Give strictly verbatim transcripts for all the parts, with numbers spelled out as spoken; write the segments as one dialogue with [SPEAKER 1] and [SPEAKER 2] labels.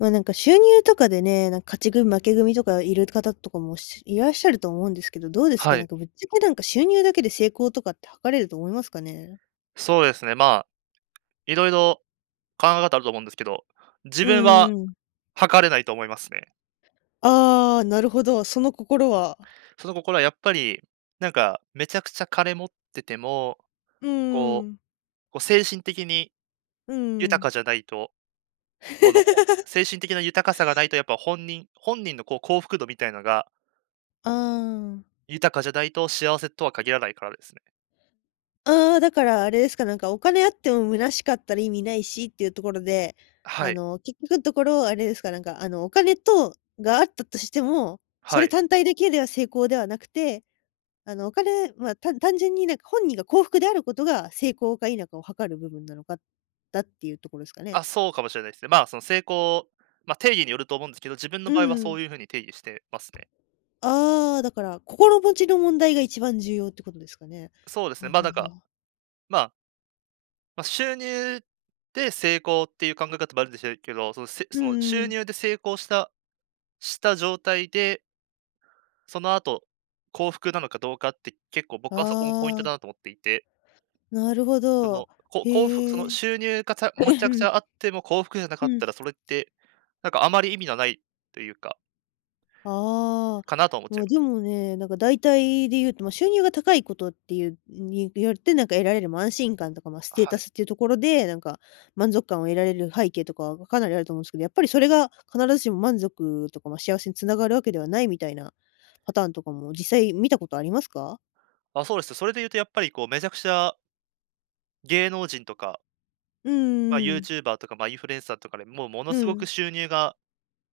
[SPEAKER 1] ま、なんか収入とかでね、なん勝ち組、負け組とかいる方とかも、しいらっしゃると思うんですけど、どうですか？
[SPEAKER 2] は
[SPEAKER 1] なん
[SPEAKER 2] い。
[SPEAKER 1] かぶっちゃけ、なんか、収入だけで成功とかって測れると思いますかね？
[SPEAKER 2] そうですね、まあ、色々考え方あると思うんですけど、自
[SPEAKER 1] うん
[SPEAKER 2] 分は
[SPEAKER 1] うんうん。
[SPEAKER 2] 測れないと思いますね。
[SPEAKER 1] ああ、なるほど、その心は？
[SPEAKER 2] その心はやっぱり、なんかめちゃくちゃ金持ってても、
[SPEAKER 1] うんう
[SPEAKER 2] こ
[SPEAKER 1] んうん。
[SPEAKER 2] う、こ、精神的に
[SPEAKER 1] うんうんう
[SPEAKER 2] 豊
[SPEAKER 1] ん。
[SPEAKER 2] かじゃないと、この、ほ 精神的な豊かさがないと、やっぱ本人本人のこう、幸福度みたいなが
[SPEAKER 1] ああ、うん。
[SPEAKER 2] 豊かじゃないと幸せとは限らないからですね。
[SPEAKER 1] ああ、だからあれですか、なんかお金あっても虚しかったら意味ないしっていうところで、
[SPEAKER 2] は
[SPEAKER 1] あ
[SPEAKER 2] い。
[SPEAKER 1] の、結局んところあれですか、なんか、あの、お金とが、あったとしても、そ
[SPEAKER 2] は
[SPEAKER 1] れ
[SPEAKER 2] い。
[SPEAKER 1] 単体だけでは成功ではなくて、あの、お金はたん単純になんか、本人が幸福であることが成功か否かを測る部分なのか、だっていうとこですかね？
[SPEAKER 2] あ、そうかもしれないす。ね、まあ、その成功、ま、定義によると思うんですけど、自分の
[SPEAKER 1] う
[SPEAKER 2] 場合は
[SPEAKER 1] んう
[SPEAKER 2] そ
[SPEAKER 1] ん。
[SPEAKER 2] ういう風に定義してますね。
[SPEAKER 1] ああ、だから、心持ちの問題が一番重要ってことですかね？
[SPEAKER 2] そうです
[SPEAKER 1] はあ
[SPEAKER 2] ね、ま、なん
[SPEAKER 1] はあ
[SPEAKER 2] か、
[SPEAKER 1] はあ。
[SPEAKER 2] まあま、収入で成功っていう考え方もあるでしょうけど、そのせ
[SPEAKER 1] うん
[SPEAKER 2] その
[SPEAKER 1] うんう
[SPEAKER 2] 収
[SPEAKER 1] ん。
[SPEAKER 2] 入で成功したした状態でその後、幸福なのかどうかって、結構、
[SPEAKER 1] あ
[SPEAKER 2] 僕はそこもポイントだ
[SPEAKER 1] あ。
[SPEAKER 2] なと思っていて。
[SPEAKER 1] なるほ
[SPEAKER 2] そ
[SPEAKER 1] ど、
[SPEAKER 2] の、こ幸福そ
[SPEAKER 1] へ
[SPEAKER 2] の
[SPEAKER 1] え。
[SPEAKER 2] 収入がたむちゃくちゃ あっても幸福じゃな
[SPEAKER 1] う
[SPEAKER 2] かった
[SPEAKER 1] ん。
[SPEAKER 2] ら、それって、なんかあまり意味なないというか。
[SPEAKER 1] ああ。
[SPEAKER 2] かなとは思っちゃ
[SPEAKER 1] ま
[SPEAKER 2] い
[SPEAKER 1] あ、
[SPEAKER 2] ます。
[SPEAKER 1] でもね、なんか大体で言うと、収入が高いことっていうによって、何か得られる、ま、安心感とか、ま、ス
[SPEAKER 2] あ、
[SPEAKER 1] テータ
[SPEAKER 2] はい。
[SPEAKER 1] スっていうところで、なんか満足感を得られる背景とかがかなりあると思うんすけど、やっぱりそれが必ずしも満足とか、ま、幸せに繋がるわけではないみたいなパターンとかも実際見たことありますか？
[SPEAKER 2] あ、そうですと、それでいうとやっぱり、こう、めちゃくちゃ芸能人とか
[SPEAKER 1] うんう
[SPEAKER 2] ま、
[SPEAKER 1] んう
[SPEAKER 2] ユー
[SPEAKER 1] ん。
[SPEAKER 2] チューバーとかま、インフルエンサーとかで、もうもの
[SPEAKER 1] う
[SPEAKER 2] すごく
[SPEAKER 1] ん。
[SPEAKER 2] 収入が、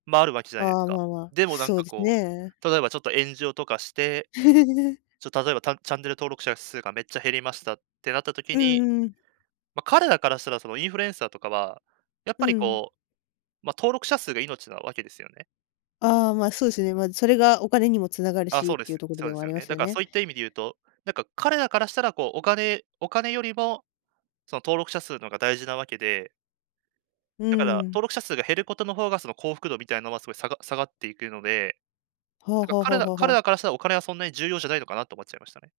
[SPEAKER 2] ま、あるわけじゃないで
[SPEAKER 1] あ
[SPEAKER 2] す
[SPEAKER 1] あ、
[SPEAKER 2] か。
[SPEAKER 1] まあまあ、
[SPEAKER 2] でもなん
[SPEAKER 1] そう
[SPEAKER 2] か
[SPEAKER 1] です
[SPEAKER 2] こ
[SPEAKER 1] ね。
[SPEAKER 2] う、例えばちょっと炎上とかして、ちょ例えば、たチャンネル登録者数がめっちゃ減りましたってなった時
[SPEAKER 1] う
[SPEAKER 2] に、
[SPEAKER 1] んうん。
[SPEAKER 2] ま、彼らからしたら、そのインフルエンサーとかは、やっ
[SPEAKER 1] う
[SPEAKER 2] ぱり
[SPEAKER 1] ん。
[SPEAKER 2] こう、ま、登録者数が命なわけですよね。
[SPEAKER 1] ああ、まあ、そうですね。まあ、それがお金にも繋がる
[SPEAKER 2] あ、
[SPEAKER 1] し
[SPEAKER 2] そ
[SPEAKER 1] っ
[SPEAKER 2] うで
[SPEAKER 1] ていう
[SPEAKER 2] す、
[SPEAKER 1] ところ
[SPEAKER 2] そ
[SPEAKER 1] で
[SPEAKER 2] うで
[SPEAKER 1] はあ
[SPEAKER 2] すよ
[SPEAKER 1] りま
[SPEAKER 2] ね。
[SPEAKER 1] す
[SPEAKER 2] だ
[SPEAKER 1] よ
[SPEAKER 2] から
[SPEAKER 1] ね。
[SPEAKER 2] そういった意味でいうと、なんか彼らからしたらこうお金お金よりも、その登録者数のほうが大事なわけで
[SPEAKER 1] う
[SPEAKER 2] だから、
[SPEAKER 1] ん。
[SPEAKER 2] 登録者数が減ることの方が、その幸福度みたいなのは、すごいさが下がっていくので、
[SPEAKER 1] はあ
[SPEAKER 2] なんか
[SPEAKER 1] はあは
[SPEAKER 2] 彼
[SPEAKER 1] あ
[SPEAKER 2] ら
[SPEAKER 1] はあは
[SPEAKER 2] 彼
[SPEAKER 1] あ。
[SPEAKER 2] らからしたらお金はそんなに重要じゃないのかな、と思っちゃいましたね。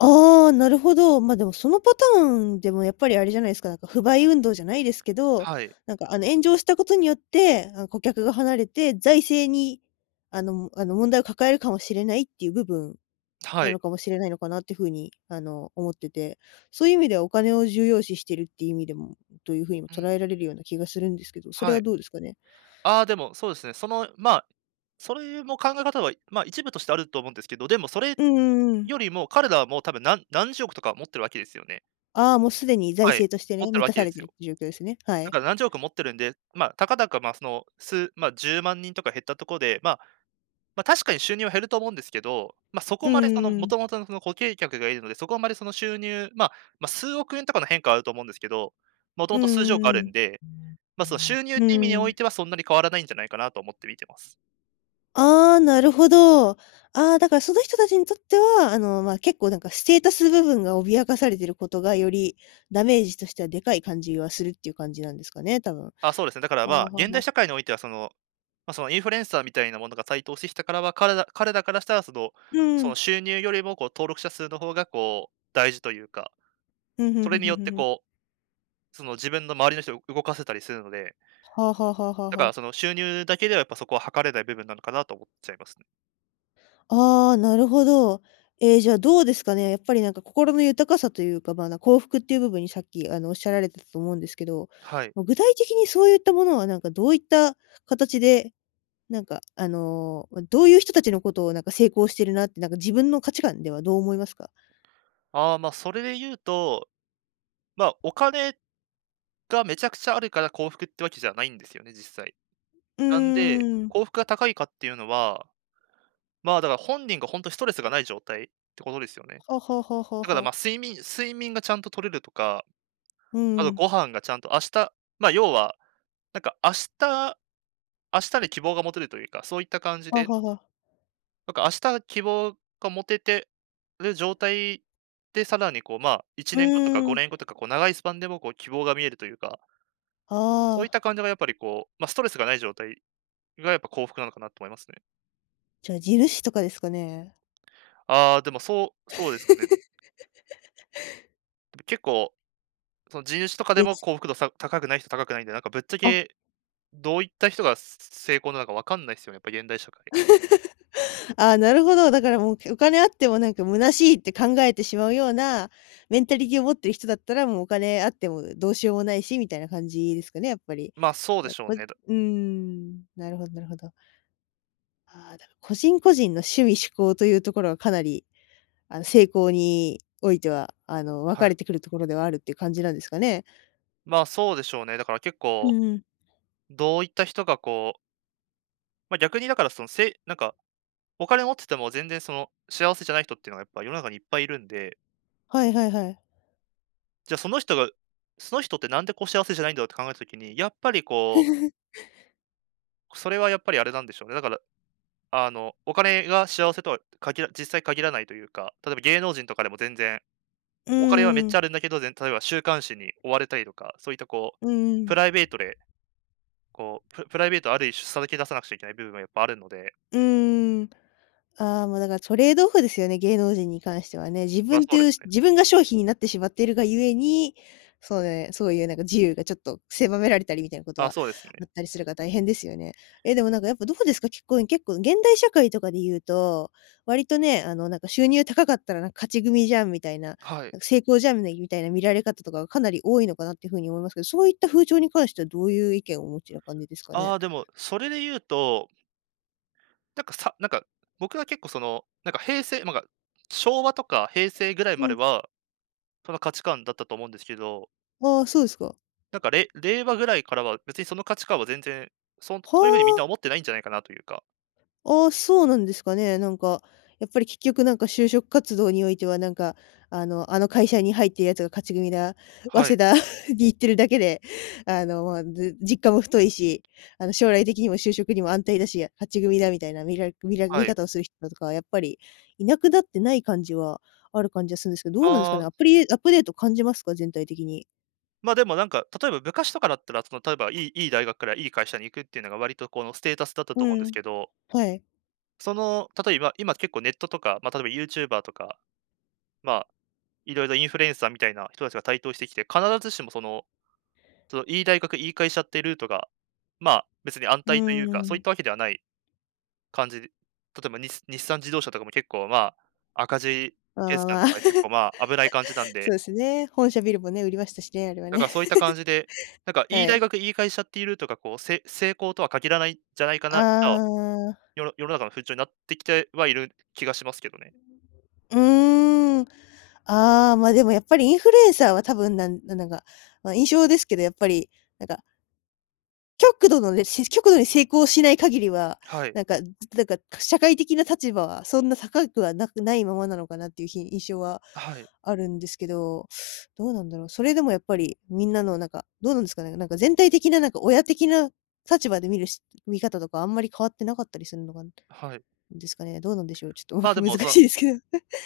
[SPEAKER 1] ああ、なるほど。ま、でもそのパターンでもやっぱりあれじゃないすか、なんか不買運動じゃないですけど、
[SPEAKER 2] はい。
[SPEAKER 1] なんかあの、炎上したことによって、なん顧客が離れて、財政に、あのあの、問題を抱えるかもしれないっていう部分
[SPEAKER 2] は
[SPEAKER 1] な
[SPEAKER 2] い。
[SPEAKER 1] のかもしれないのかなっていう風に、あの、思ってて、そういう意味ではお金を重要視してるっていう意味でもという風に
[SPEAKER 2] う
[SPEAKER 1] 捉
[SPEAKER 2] ん。
[SPEAKER 1] えられるような気がするんですけど、それ
[SPEAKER 2] は
[SPEAKER 1] は
[SPEAKER 2] い。
[SPEAKER 1] どうですかね？
[SPEAKER 2] ああ、でも、そうですね、その、ま、それも考え方は、ま、一部としてあると思うんですけど、でもそれ
[SPEAKER 1] うんうんうん。
[SPEAKER 2] よりも、彼らはもう、多分なん何十億とか持ってるわけですよね。
[SPEAKER 1] ああ、もうすでに財
[SPEAKER 2] はい。
[SPEAKER 1] 政として
[SPEAKER 2] 持っ
[SPEAKER 1] ね、
[SPEAKER 2] てる
[SPEAKER 1] 満
[SPEAKER 2] わ
[SPEAKER 1] た
[SPEAKER 2] け
[SPEAKER 1] さ
[SPEAKER 2] で
[SPEAKER 1] れ
[SPEAKER 2] す
[SPEAKER 1] てるっ
[SPEAKER 2] よ。
[SPEAKER 1] ていう状況ですね。は
[SPEAKER 2] だ
[SPEAKER 1] い。
[SPEAKER 2] から何十億持ってるんで、まあ、たかだか、ま、その数、ま、じゅうまんにんとか減ったとこで、ま、ま、確かに収入は減ると思うんですけど、ま、そこ
[SPEAKER 1] うん
[SPEAKER 2] までそ
[SPEAKER 1] う
[SPEAKER 2] の、
[SPEAKER 1] んう
[SPEAKER 2] も
[SPEAKER 1] ん。
[SPEAKER 2] ともとのその固形客が居るので、そこはあんまりその収入まあ、ま、数億円とかの変化はあると思うんですけど、もと
[SPEAKER 1] う
[SPEAKER 2] もと数十億あ
[SPEAKER 1] んう
[SPEAKER 2] るん
[SPEAKER 1] ん
[SPEAKER 2] で、まあ、その収入っ
[SPEAKER 1] う
[SPEAKER 2] ていう意味
[SPEAKER 1] ん。
[SPEAKER 2] に
[SPEAKER 1] う
[SPEAKER 2] おい
[SPEAKER 1] ん。
[SPEAKER 2] てはそんなに変わらないんじゃないかな、と思って見てます。
[SPEAKER 1] ああ、なるほど。ああ、だからその人達にとっては、あの、ま、結構なんかステータス部分が脅かされていることがより、ダメージとしてはでかい感じがするっていう感じなんですかね、多分。は
[SPEAKER 2] あそうですね、だから
[SPEAKER 1] あ、
[SPEAKER 2] ま、
[SPEAKER 1] は
[SPEAKER 2] 現代
[SPEAKER 1] は。
[SPEAKER 2] 社会においてはその、ま、その、インフルエンサーみたいなものが台頭してきたからは、彼ら彼らからしたらその、
[SPEAKER 1] う
[SPEAKER 2] その
[SPEAKER 1] ん。
[SPEAKER 2] 収入よりもこう登録者数の方がこう、大事というか、
[SPEAKER 1] ふんふん
[SPEAKER 2] そ
[SPEAKER 1] ふ
[SPEAKER 2] れ
[SPEAKER 1] ん
[SPEAKER 2] に
[SPEAKER 1] ふん
[SPEAKER 2] よっ
[SPEAKER 1] ふん
[SPEAKER 2] て
[SPEAKER 1] ふん。
[SPEAKER 2] こう、その、自分の周りの人を動かせたりするので。
[SPEAKER 1] はあはあはあはあ
[SPEAKER 2] だ
[SPEAKER 1] は
[SPEAKER 2] から
[SPEAKER 1] あ。
[SPEAKER 2] その収入だけでは、やっぱそこは測れない部分なのかなと思っちゃいますね。
[SPEAKER 1] ああ、なるほど。ええ、じゃあどうですかね。やっぱりなんか心の豊かさというか、ま、幸福っていう部分にさっき、あの、おっしゃられてたと思うんですけど、
[SPEAKER 2] はい。
[SPEAKER 1] ま、具体的にそういったものは何かどういった形で、なんかあの、どういう人たちのことをなんか成功しているなってなんか自分の価値観ではどう思いますか？
[SPEAKER 2] ああ、まあ、それでいうとま、お金がめちゃくちゃあるから幸福ってわけじゃないんですよね、実際。
[SPEAKER 1] う
[SPEAKER 2] なんで、
[SPEAKER 1] ーん。
[SPEAKER 2] 幸福が高いかっていうのは、ま、だから本人が本当ストレスがない状態ってことですよね。
[SPEAKER 1] ほほほほ
[SPEAKER 2] だから
[SPEAKER 1] ほ。
[SPEAKER 2] ま、睡眠睡眠がちゃんと取れるとか。
[SPEAKER 1] う
[SPEAKER 2] あと
[SPEAKER 1] ん。
[SPEAKER 2] ご飯がちゃんと、明日、ま、要は、なんか明日明日に希望が持てるというか、そういった感じ
[SPEAKER 1] は
[SPEAKER 2] で
[SPEAKER 1] はは。
[SPEAKER 2] なんか、明日希望が持ててる状態、で、さらにこう、まあ、いち
[SPEAKER 1] う
[SPEAKER 2] ねんごとか
[SPEAKER 1] ー
[SPEAKER 2] ごねんご
[SPEAKER 1] ん。
[SPEAKER 2] とか、こう長いスパンでもこう希望が見えるとゆうか
[SPEAKER 1] あ
[SPEAKER 2] そういっ
[SPEAKER 1] あ。
[SPEAKER 2] た感じがやっぱりこうま、ストレスがない状態がやっぱ幸福なのかなと思いますね。
[SPEAKER 1] じゃあ、地主とかですかね。
[SPEAKER 2] ああ、でも、そうそうですかね。結構、その、地主とかで
[SPEAKER 1] れ
[SPEAKER 2] も
[SPEAKER 1] つ。
[SPEAKER 2] 幸福度、さ、高くない人、高くないんで、なんかぶっちゃ
[SPEAKER 1] あ。
[SPEAKER 2] け、どういった人が、すすすす、成功なのか分かんないすよね、やっぱ現代社会。
[SPEAKER 1] ああ、なるほど、だからもう、けお金あってもなんか虚しいって考えてしまうような、メンタリティを持っている人だったら、もう、お金あっても、う、どうしようもないしみたいな感じですかね、やっぱり。
[SPEAKER 2] ま、そうで
[SPEAKER 1] まあ、
[SPEAKER 2] しょう
[SPEAKER 1] こい
[SPEAKER 2] ね。だ
[SPEAKER 1] うーん。なるほどなるほど。ああ、だ、個人、個人の趣味嗜好とゆうところはかなり、あの、成功においては、あの、分か
[SPEAKER 2] は
[SPEAKER 1] れ
[SPEAKER 2] い。
[SPEAKER 1] てくるところではあるって感じなんですかね？
[SPEAKER 2] まあ、そうでしょうね、だから結
[SPEAKER 1] う
[SPEAKER 2] 構、
[SPEAKER 1] んうん。
[SPEAKER 2] どういった人がこうま、逆にだから、その、せいなんか、お金持ってても全然、その、幸せじゃない人ってのがやっぱ、世の中にいっぱいいるんで
[SPEAKER 1] はいはいはい。
[SPEAKER 2] じゃ、その人が、その人ってなんでこう幸せじゃないんだろうって考えた時に、やっぱりこう それはやっぱりあれなんでしょうね。だから、あの、お金が幸せとは限ら実際限らないというか、例えば芸能人とかでも全然、
[SPEAKER 1] う
[SPEAKER 2] お金はめっ
[SPEAKER 1] ー
[SPEAKER 2] ちゃあ
[SPEAKER 1] ん。
[SPEAKER 2] るんだけど、ぜん例えば週刊誌に追われたりとか、そういったこう、
[SPEAKER 1] うんう
[SPEAKER 2] プ
[SPEAKER 1] ん。
[SPEAKER 2] ライベートで、こう、ププライベート、ある一種さらけ出さなくちゃいけない部分がやっぱあるので。
[SPEAKER 1] うーん。ああ、もうだからトレードオフですよね、芸能人に関してはね。自
[SPEAKER 2] まあ、
[SPEAKER 1] 分っ
[SPEAKER 2] そ
[SPEAKER 1] て
[SPEAKER 2] うで
[SPEAKER 1] い
[SPEAKER 2] す
[SPEAKER 1] う、し
[SPEAKER 2] ね。
[SPEAKER 1] 自分が商品になってしまっているが故に、そうね、そういうなんか自由がちょっと狭められたりみたいなこと
[SPEAKER 2] ああ、
[SPEAKER 1] は
[SPEAKER 2] そうです
[SPEAKER 1] あっ
[SPEAKER 2] ね。
[SPEAKER 1] たりするから大変ですよね。ええ、でもなんかやっぱどうですか？結構結構、現代社会とかでいうと、割とね、あの、なんか収入高かったら、なんか勝ち組じゃんみたいな、
[SPEAKER 2] はい。
[SPEAKER 1] なんか成功じゃんね、みたいな見られ方とかがかなり多いのかなって風に思いますけど、そういった風潮に関してはどういう意見をお持ちな感じですかね？
[SPEAKER 2] ああ、でも、それで言うとなんか、さなんか、僕は結構その、なんか平成、ま、か昭和とか平成ぐらい
[SPEAKER 1] う
[SPEAKER 2] まで
[SPEAKER 1] ん。
[SPEAKER 2] は、その価値観だったと思うんでしゅけど
[SPEAKER 1] ああ、そうですか。
[SPEAKER 2] なんか、れ、令和ぐらいからは、別にその価値観は全然、そんそう
[SPEAKER 1] ほ
[SPEAKER 2] ゆう風にみんな
[SPEAKER 1] お！
[SPEAKER 2] 思ってないんじゃないかなとゆうか
[SPEAKER 1] ああ、そうなんですかね、なんか、やっぱり結局、なんか就職活動においては、なんか、あの、あの会社に入ってるやつが勝ち組だ、
[SPEAKER 2] は
[SPEAKER 1] 早稲
[SPEAKER 2] い。
[SPEAKER 1] 田に行ってるだけで、あの、まあ、じ実感も太いし、あの、将来的にも就職にも安泰だし、勝ち組だみたいな、見ら見ら
[SPEAKER 2] は
[SPEAKER 1] 見
[SPEAKER 2] い。
[SPEAKER 1] 方をする人とかは、やっぱり、いなくなってない感じは、ある感じはするんすけど、どうなんすか
[SPEAKER 2] あ
[SPEAKER 1] ね？ア
[SPEAKER 2] あ。
[SPEAKER 1] プリアップデート感じますか？全体的に。
[SPEAKER 2] ま、でもなんか、例えば、昔とかだったら、その例えば、良い良い大学から、良い会社に行くってゆうのが、割とこのステータスだったと
[SPEAKER 1] う
[SPEAKER 2] 思うんです
[SPEAKER 1] ん、
[SPEAKER 2] けど
[SPEAKER 1] はい。
[SPEAKER 2] その、例えば、今結構ネットとか、ま、例えばユーチューバーとか、まあ、色々インフルエンサーみたいな人達が台頭してきて、必ずしも、そのその良い大学、良い会社ってルートが、まあ、別に安
[SPEAKER 1] う
[SPEAKER 2] 泰とゆうか、
[SPEAKER 1] ー
[SPEAKER 2] そういっ
[SPEAKER 1] ん。
[SPEAKER 2] たわけではない感じ例えば、に日産自動車とかも、結構、まあ、赤字
[SPEAKER 1] まあま
[SPEAKER 2] 決
[SPEAKER 1] あ
[SPEAKER 2] 算
[SPEAKER 1] まあ。
[SPEAKER 2] とか、結構、まあ、危ない感じなん
[SPEAKER 1] そ
[SPEAKER 2] で
[SPEAKER 1] うですね、本社ビルもね、売りましたしね、あれは
[SPEAKER 2] だか
[SPEAKER 1] ね。
[SPEAKER 2] ら、そういった感じで、なんか良い
[SPEAKER 1] は
[SPEAKER 2] 大
[SPEAKER 1] い。
[SPEAKER 2] 学、良い会社っていうルートが、こう、せ成功とは限らないんじゃないか
[SPEAKER 1] ああ
[SPEAKER 2] な
[SPEAKER 1] あ
[SPEAKER 2] と、
[SPEAKER 1] あああああ。
[SPEAKER 2] よ世の中の風潮になってきてはいる気がしますけどね。
[SPEAKER 1] うーん。ああ、ま、でもやっぱり、インフルエンサーは多分、なんなんなんか、ま、印象ですけど、やっぱり、なんか極度のね、し極度に成功しない限りは、
[SPEAKER 2] はい。
[SPEAKER 1] なんか、ずなんか、か社会的な立場はそんな高くはなくないままなのかなっていうひ印象は
[SPEAKER 2] あ、はい。
[SPEAKER 1] あるんですけど、どうなんだろう、それでもやっぱりみんなのなんか、どうなんすかね、なんか全体的ななんか親的な立場で見る、し見方とかあんまり変わって無かったりすんのかん
[SPEAKER 2] はい。
[SPEAKER 1] ですかね？どうなんでしょう。ちょっとわ
[SPEAKER 2] まあ、
[SPEAKER 1] か
[SPEAKER 2] で
[SPEAKER 1] 難
[SPEAKER 2] も、その
[SPEAKER 1] しいですけど。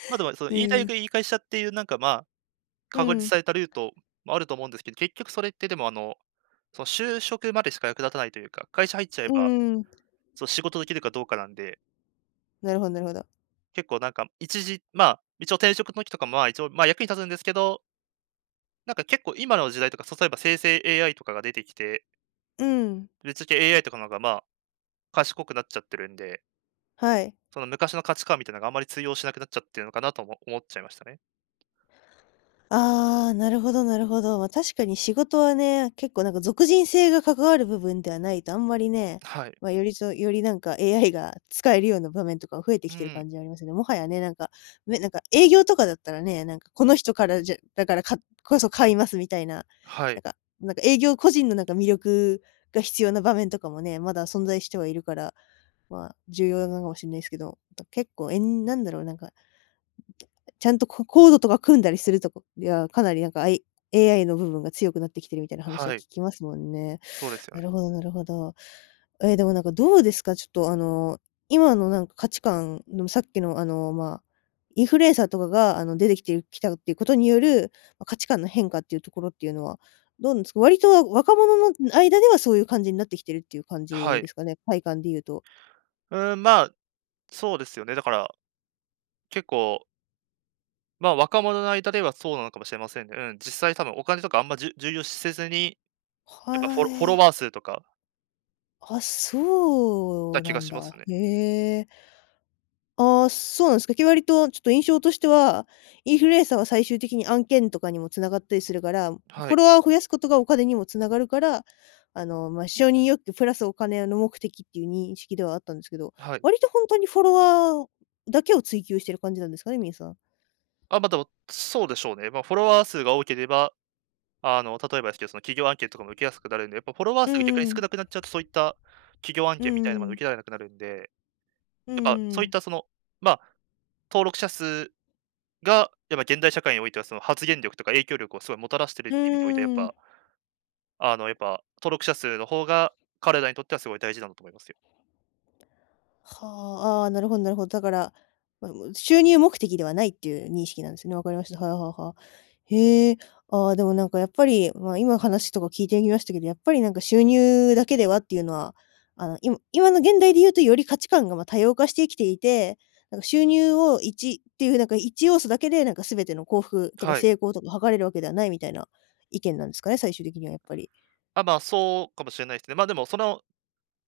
[SPEAKER 2] ま、でも、その、いい待
[SPEAKER 1] うん。
[SPEAKER 2] 遇いい会社っていうなんか、まあ、
[SPEAKER 1] う
[SPEAKER 2] 確立
[SPEAKER 1] ん。
[SPEAKER 2] されたルートもあると思うんですけど、結局それってでもあの、その就職までしか役立たないというか、会社入っちゃえ
[SPEAKER 1] う
[SPEAKER 2] ば
[SPEAKER 1] んうん。
[SPEAKER 2] そう、仕事出来るかどうかなんで。
[SPEAKER 1] なるほどなるほど。
[SPEAKER 2] 結構なんか一時まあ、一応転職のきとかも、まあ、一応、ま、役に立つんですけどなんか結構今の時代とか、さそえば生成 AI とかが出てきて
[SPEAKER 1] うん。
[SPEAKER 2] ぶっちゃけ AI とかのが、まあ、賢くなっちゃってるんで
[SPEAKER 1] はい。
[SPEAKER 2] その昔の価値観みたいなのが、あまり通用しなくなっちゃってるのかなと、おも思っちゃいましたね。
[SPEAKER 1] ああ、なるほどなるほど。まあ、確かに仕事はね、結構なんか属人性が関わる部分ではないと、あんまりね、
[SPEAKER 2] はい。
[SPEAKER 1] まあ、よりそうよりなんか、AI が使えるような場面とか増えて
[SPEAKER 2] う
[SPEAKER 1] きてる
[SPEAKER 2] ん。
[SPEAKER 1] 感じありますよね。もはやね、なんか、ね、なんか営業とかだったらね、なんかこの人からじゃだからかこそ買いますみたいな。
[SPEAKER 2] は
[SPEAKER 1] な
[SPEAKER 2] い。
[SPEAKER 1] んかなんか営業個人のなんか魅力が必要な場面とかもね、まだ存在してはいるから、まあ、重要なのかもしんないすけど。だ、結構えん何だろう、なんかちゃんとこコードとか組んだりするとこ、いや、かなりなんかあい AI の部分が強くなってきてるみたいな話は
[SPEAKER 2] はい。
[SPEAKER 1] 聞きますもんね。
[SPEAKER 2] ほうですよ
[SPEAKER 1] な
[SPEAKER 2] ね。
[SPEAKER 1] るほどなるほど。ええ、でもなんかどうですか、ちょっとあの、今のなんか価値観でもさっきのあの、まあ、インフルエンサーとかがあの、出てきてるきたっていうことによる、ま、価値観の変化っていうところっていうのは、どんつ、割と若者の、うん、間ではそういう感じんなってきてるっていう感
[SPEAKER 2] は
[SPEAKER 1] じで
[SPEAKER 2] い。
[SPEAKER 1] すかね？体感で言うと。
[SPEAKER 2] うん、まあ、そうですよね、だから結構ま、若者の間ではそうなのかもしれませんね、うん、実際多分お金とかあんまじゅ重要視せずに、やっぱ
[SPEAKER 1] は
[SPEAKER 2] フォ
[SPEAKER 1] あ、
[SPEAKER 2] ロフォ
[SPEAKER 1] え
[SPEAKER 2] ロワ
[SPEAKER 1] え。
[SPEAKER 2] ー数とか
[SPEAKER 1] あ、そ
[SPEAKER 2] だ、
[SPEAKER 1] う
[SPEAKER 2] け
[SPEAKER 1] な
[SPEAKER 2] が
[SPEAKER 1] ん
[SPEAKER 2] します
[SPEAKER 1] だ、
[SPEAKER 2] ね。
[SPEAKER 1] へえ。あ、そうなんすか。け割とちょっと印象としては、インフルエンサーは最終的に案件とかにも繋がったりするから、フ
[SPEAKER 2] は
[SPEAKER 1] ォ
[SPEAKER 2] い。
[SPEAKER 1] ロワーを増やすことがお金にも繋がるから、あの、ま、承認欲求プラスお金の目的っていう認識ではあったんすけど、
[SPEAKER 2] はい。
[SPEAKER 1] 割とほんとにフォロワーだけを追求してる感じなんですかね？みんすわ。
[SPEAKER 2] あ、ま、でも、そうでしょうね。ま、フォロワー数が多ければ、あの、例えばすけど、その、企業案件とかも受けやすくなるんで、やっぱフォロワー
[SPEAKER 1] う
[SPEAKER 2] 数、逆に
[SPEAKER 1] んう
[SPEAKER 2] 少
[SPEAKER 1] ん。
[SPEAKER 2] なくなっちゃうとそういった、企業案
[SPEAKER 1] う
[SPEAKER 2] 件みた
[SPEAKER 1] ん
[SPEAKER 2] いの、ま、
[SPEAKER 1] う
[SPEAKER 2] 受け
[SPEAKER 1] ん。
[SPEAKER 2] られなくなるんで。
[SPEAKER 1] うんう
[SPEAKER 2] やっぱ、
[SPEAKER 1] んう
[SPEAKER 2] そういっ
[SPEAKER 1] ん。
[SPEAKER 2] たその、ま、登録者数が、やっぱ現代社会においては、その、発言力とか影響力をすごいもたらしてるっ
[SPEAKER 1] う
[SPEAKER 2] て意味でおいて、やっ
[SPEAKER 1] ー
[SPEAKER 2] ぱ
[SPEAKER 1] ん。
[SPEAKER 2] あ、あの、やっぱ、登録者数の方が、彼らにとってはすごい大事なんだと思いますよ。
[SPEAKER 1] はあ、ああ、なるほどなるほど。だから、ま、むん収入目的ではないっていう認識なんすね、わかりました、はあはあはあ。へえ。ああ、でもなんかやっぱり、まあ、今話とか聞いてみましたけど、やっぱりなんか収入だけではっていうのは、あの、いむ今の現代で言うと、より価値観が、ま、多様化してきていて、なんか収入をいちっていう風なんかいちようそだけで、なんか全ての幸福とか
[SPEAKER 2] はい。
[SPEAKER 1] 成功とか測れるわけではないみたいな意見なんすかね、最終的にはやっぱり。
[SPEAKER 2] あ、まあ、そうかもしれないすね。ま、でも、その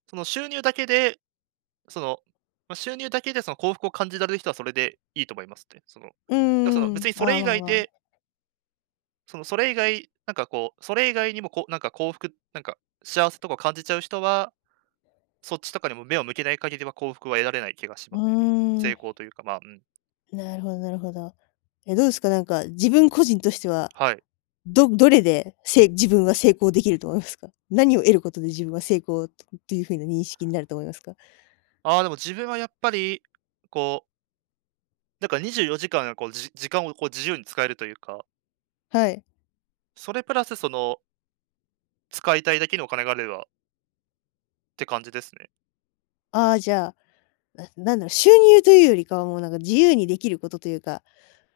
[SPEAKER 2] その、収入だけで、その、ま、収入だけでその幸福を感じられる人はそれでいいと思いますね。その、
[SPEAKER 1] うん
[SPEAKER 2] だ、その、
[SPEAKER 1] うんう
[SPEAKER 2] 別
[SPEAKER 1] ん、
[SPEAKER 2] にそ
[SPEAKER 1] あ
[SPEAKER 2] れ
[SPEAKER 1] あ、
[SPEAKER 2] 以
[SPEAKER 1] まあ
[SPEAKER 2] 外
[SPEAKER 1] まあ。
[SPEAKER 2] でその、それ以外なんかこう、それ以外にもこう、なんか幸福なんか、幸せとか感じちゃう人は、そっちとかにも目を向けない限りは、幸福は得られない気がし
[SPEAKER 1] う
[SPEAKER 2] ますね。
[SPEAKER 1] ー
[SPEAKER 2] 成
[SPEAKER 1] ん。
[SPEAKER 2] 功というか、ま、うん。
[SPEAKER 1] なるほどなるほど。ええ、どうですか、なんか自分個人としては、
[SPEAKER 2] はい。
[SPEAKER 1] どどれで成自分は成功できると思いますか？何を得ることで自分は成功、うっていう風な認識になると思いますか？
[SPEAKER 2] ああ、でも自分はやっぱり、こうなんか、にじゅうよじかん、なこう、じ時間をこう自由に使えるというか
[SPEAKER 1] はい。
[SPEAKER 2] それプラスその使いたいだけのお金があれはって感じですね。
[SPEAKER 1] ああ、じゃあ、ななんだろう、収入というよりかは、もうなんか自由にできることというか、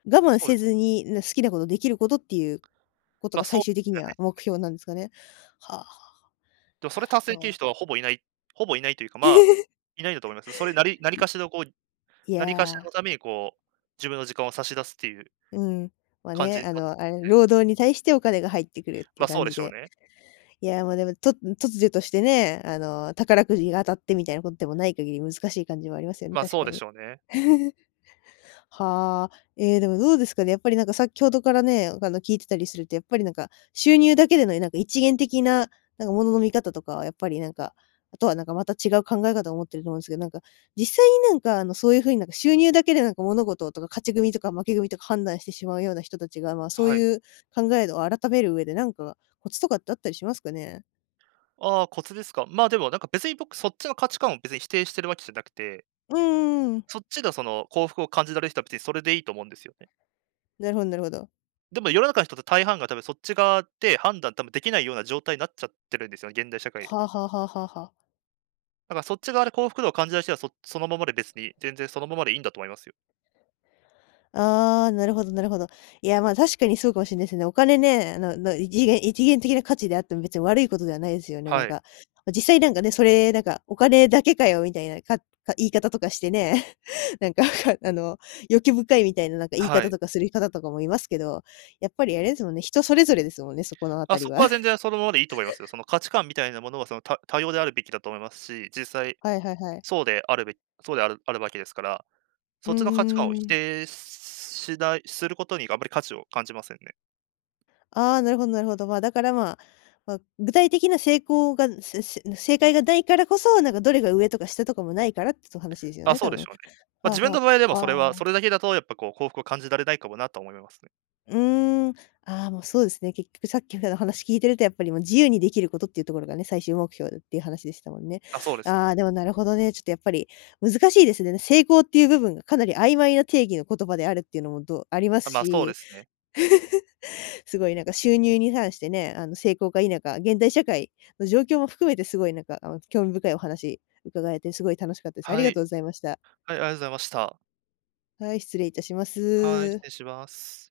[SPEAKER 1] 我慢
[SPEAKER 2] そうで
[SPEAKER 1] せ
[SPEAKER 2] す。
[SPEAKER 1] ずにんな好きなことできることっていうこと
[SPEAKER 2] ま、
[SPEAKER 1] が
[SPEAKER 2] そ
[SPEAKER 1] 最
[SPEAKER 2] う
[SPEAKER 1] 終的
[SPEAKER 2] じゃ
[SPEAKER 1] に
[SPEAKER 2] ない
[SPEAKER 1] は
[SPEAKER 2] す
[SPEAKER 1] 目
[SPEAKER 2] ね。
[SPEAKER 1] 標なんすかね？はあ、
[SPEAKER 2] でもそ
[SPEAKER 1] な
[SPEAKER 2] れ
[SPEAKER 1] るほ
[SPEAKER 2] 達成きる
[SPEAKER 1] ど。
[SPEAKER 2] 人はほぼいない、ほぼいないというか、ま、いないんだと思います。それなり、何
[SPEAKER 1] い
[SPEAKER 2] かしらこう何かしらの
[SPEAKER 1] や。
[SPEAKER 2] ためにこう、自分の時間を差し出すっていう
[SPEAKER 1] うん。まあ
[SPEAKER 2] 感じ
[SPEAKER 1] ね、
[SPEAKER 2] に
[SPEAKER 1] あ
[SPEAKER 2] なっ
[SPEAKER 1] の、あれ
[SPEAKER 2] て
[SPEAKER 1] 労
[SPEAKER 2] はい。
[SPEAKER 1] 働に対してお金が入ってくるってい
[SPEAKER 2] ま、
[SPEAKER 1] う
[SPEAKER 2] そ
[SPEAKER 1] 感
[SPEAKER 2] うで
[SPEAKER 1] じ
[SPEAKER 2] しょう
[SPEAKER 1] で。
[SPEAKER 2] ね。
[SPEAKER 1] いや、ま、でも、と突如としてね、あの、宝くじが当たってみたいなことでもない限り、難しい感じもありますよね、
[SPEAKER 2] ま、
[SPEAKER 1] 確
[SPEAKER 2] そう
[SPEAKER 1] か
[SPEAKER 2] でし
[SPEAKER 1] に。
[SPEAKER 2] ょうね。
[SPEAKER 1] はあ。え、でもどうですかね、やっぱりなんか先ほどからね、あの、聞いてたりすると、やっぱりなんか、収入だけでの何か一元的な、なんか物の見方とかはやっぱりなんか、後はなんかまた違う考え方を持ってると思うんすけど、なんか、実際に何かあの、そういう風になんか収入だけで何か物事とか、勝ち組とか負け組とか判断してしまうような人達が、ま、そう
[SPEAKER 2] はい。
[SPEAKER 1] いう考えを改める上で何かコツとかってあったりしますかね？
[SPEAKER 2] ああ、コツですか。まあ、でもなんか別に僕そっちの価値観を別に否定してるわけじゃなくて。
[SPEAKER 1] うんうんうん。
[SPEAKER 2] そっちがその、幸福を感じられる人は別にそれでいいと思うんですよね。
[SPEAKER 1] なるほどなるほど。
[SPEAKER 2] でも世の中の人って大半が多分そっち側で、判断多分出来ないような状態になっちゃってるんですよね、現代社会。
[SPEAKER 1] はあはあはあはあはあ。
[SPEAKER 2] だからそっち側で幸福度を感じらる人は、そそのままで別に、全然そのままでいいんだと思いますよ。
[SPEAKER 1] ああ、なるほどなるほど。いや、まあ、確かにそうかもしんないすね。お金ね、あのの、一元一元的な価値であっても、別に悪いことではないですよね、な
[SPEAKER 2] は
[SPEAKER 1] んか。
[SPEAKER 2] い。
[SPEAKER 1] まあ、実際なんかね、それなんか、お金だけかよ、みたいな、か言い方とかしてね。なんか、あの、欲深いみたいな何か言い
[SPEAKER 2] は
[SPEAKER 1] 方
[SPEAKER 2] い。
[SPEAKER 1] とかする方とかもいますけど、やっぱりあれですもんね、人それぞれですもんね、そこの
[SPEAKER 2] あ、
[SPEAKER 1] 辺
[SPEAKER 2] そ
[SPEAKER 1] りは。
[SPEAKER 2] こは全然そのままでいいと思いますよ、その価値観みたいなものは、その、た多様であるべきだと思いますし、実際
[SPEAKER 1] はいはいはい。
[SPEAKER 2] そうであるべそうであるあるわけですから。
[SPEAKER 1] う
[SPEAKER 2] そ
[SPEAKER 1] ー
[SPEAKER 2] っちの価値観を否
[SPEAKER 1] ん。
[SPEAKER 2] 定しないすることにあんまり価値を感じませんね。
[SPEAKER 1] ああ、なるほどなるほど。まあ、だから、まあ、ま、具体的な成功が、せせ正解が無いからこそ、なんかどれが上とか下とかも無いからってと話ですよ
[SPEAKER 2] あ、
[SPEAKER 1] ね、
[SPEAKER 2] そ
[SPEAKER 1] 多
[SPEAKER 2] うでし
[SPEAKER 1] 分。
[SPEAKER 2] ょうね。まあ、
[SPEAKER 1] はあ
[SPEAKER 2] 自分
[SPEAKER 1] は
[SPEAKER 2] の場合は、でも
[SPEAKER 1] あ。
[SPEAKER 2] それは
[SPEAKER 1] あ
[SPEAKER 2] それ
[SPEAKER 1] あ。
[SPEAKER 2] だけだとやっぱこう、幸福を感じられないかもなと思いますね。
[SPEAKER 1] うーん。ああ、もうそうですね、結局さっきみたいな話聞いていると、やっぱりもう、自由に出来ることっていうところがね、最終目標っていう話でしたもんね。
[SPEAKER 2] あ、そうです
[SPEAKER 1] あ
[SPEAKER 2] ね。
[SPEAKER 1] あ、でもなるほどね、ちょっとやっぱり、難しいですねね。成功っていう部分がかなり曖昧な定義の言葉であるっていうのも、どありま
[SPEAKER 2] あ、
[SPEAKER 1] す
[SPEAKER 2] まあ、そうで
[SPEAKER 1] し、
[SPEAKER 2] すね。
[SPEAKER 1] すごい、なんか収入に関してね、あの、成功か否か、現代社会の状況も含めてすごいなんか興味深いお話伺えてすごい楽しかったです。あ
[SPEAKER 2] は
[SPEAKER 1] りがとう
[SPEAKER 2] い、
[SPEAKER 1] ございました。
[SPEAKER 2] あいあいざいました。
[SPEAKER 1] はい、失礼致しま
[SPEAKER 2] はい、失
[SPEAKER 1] す。
[SPEAKER 2] 礼します。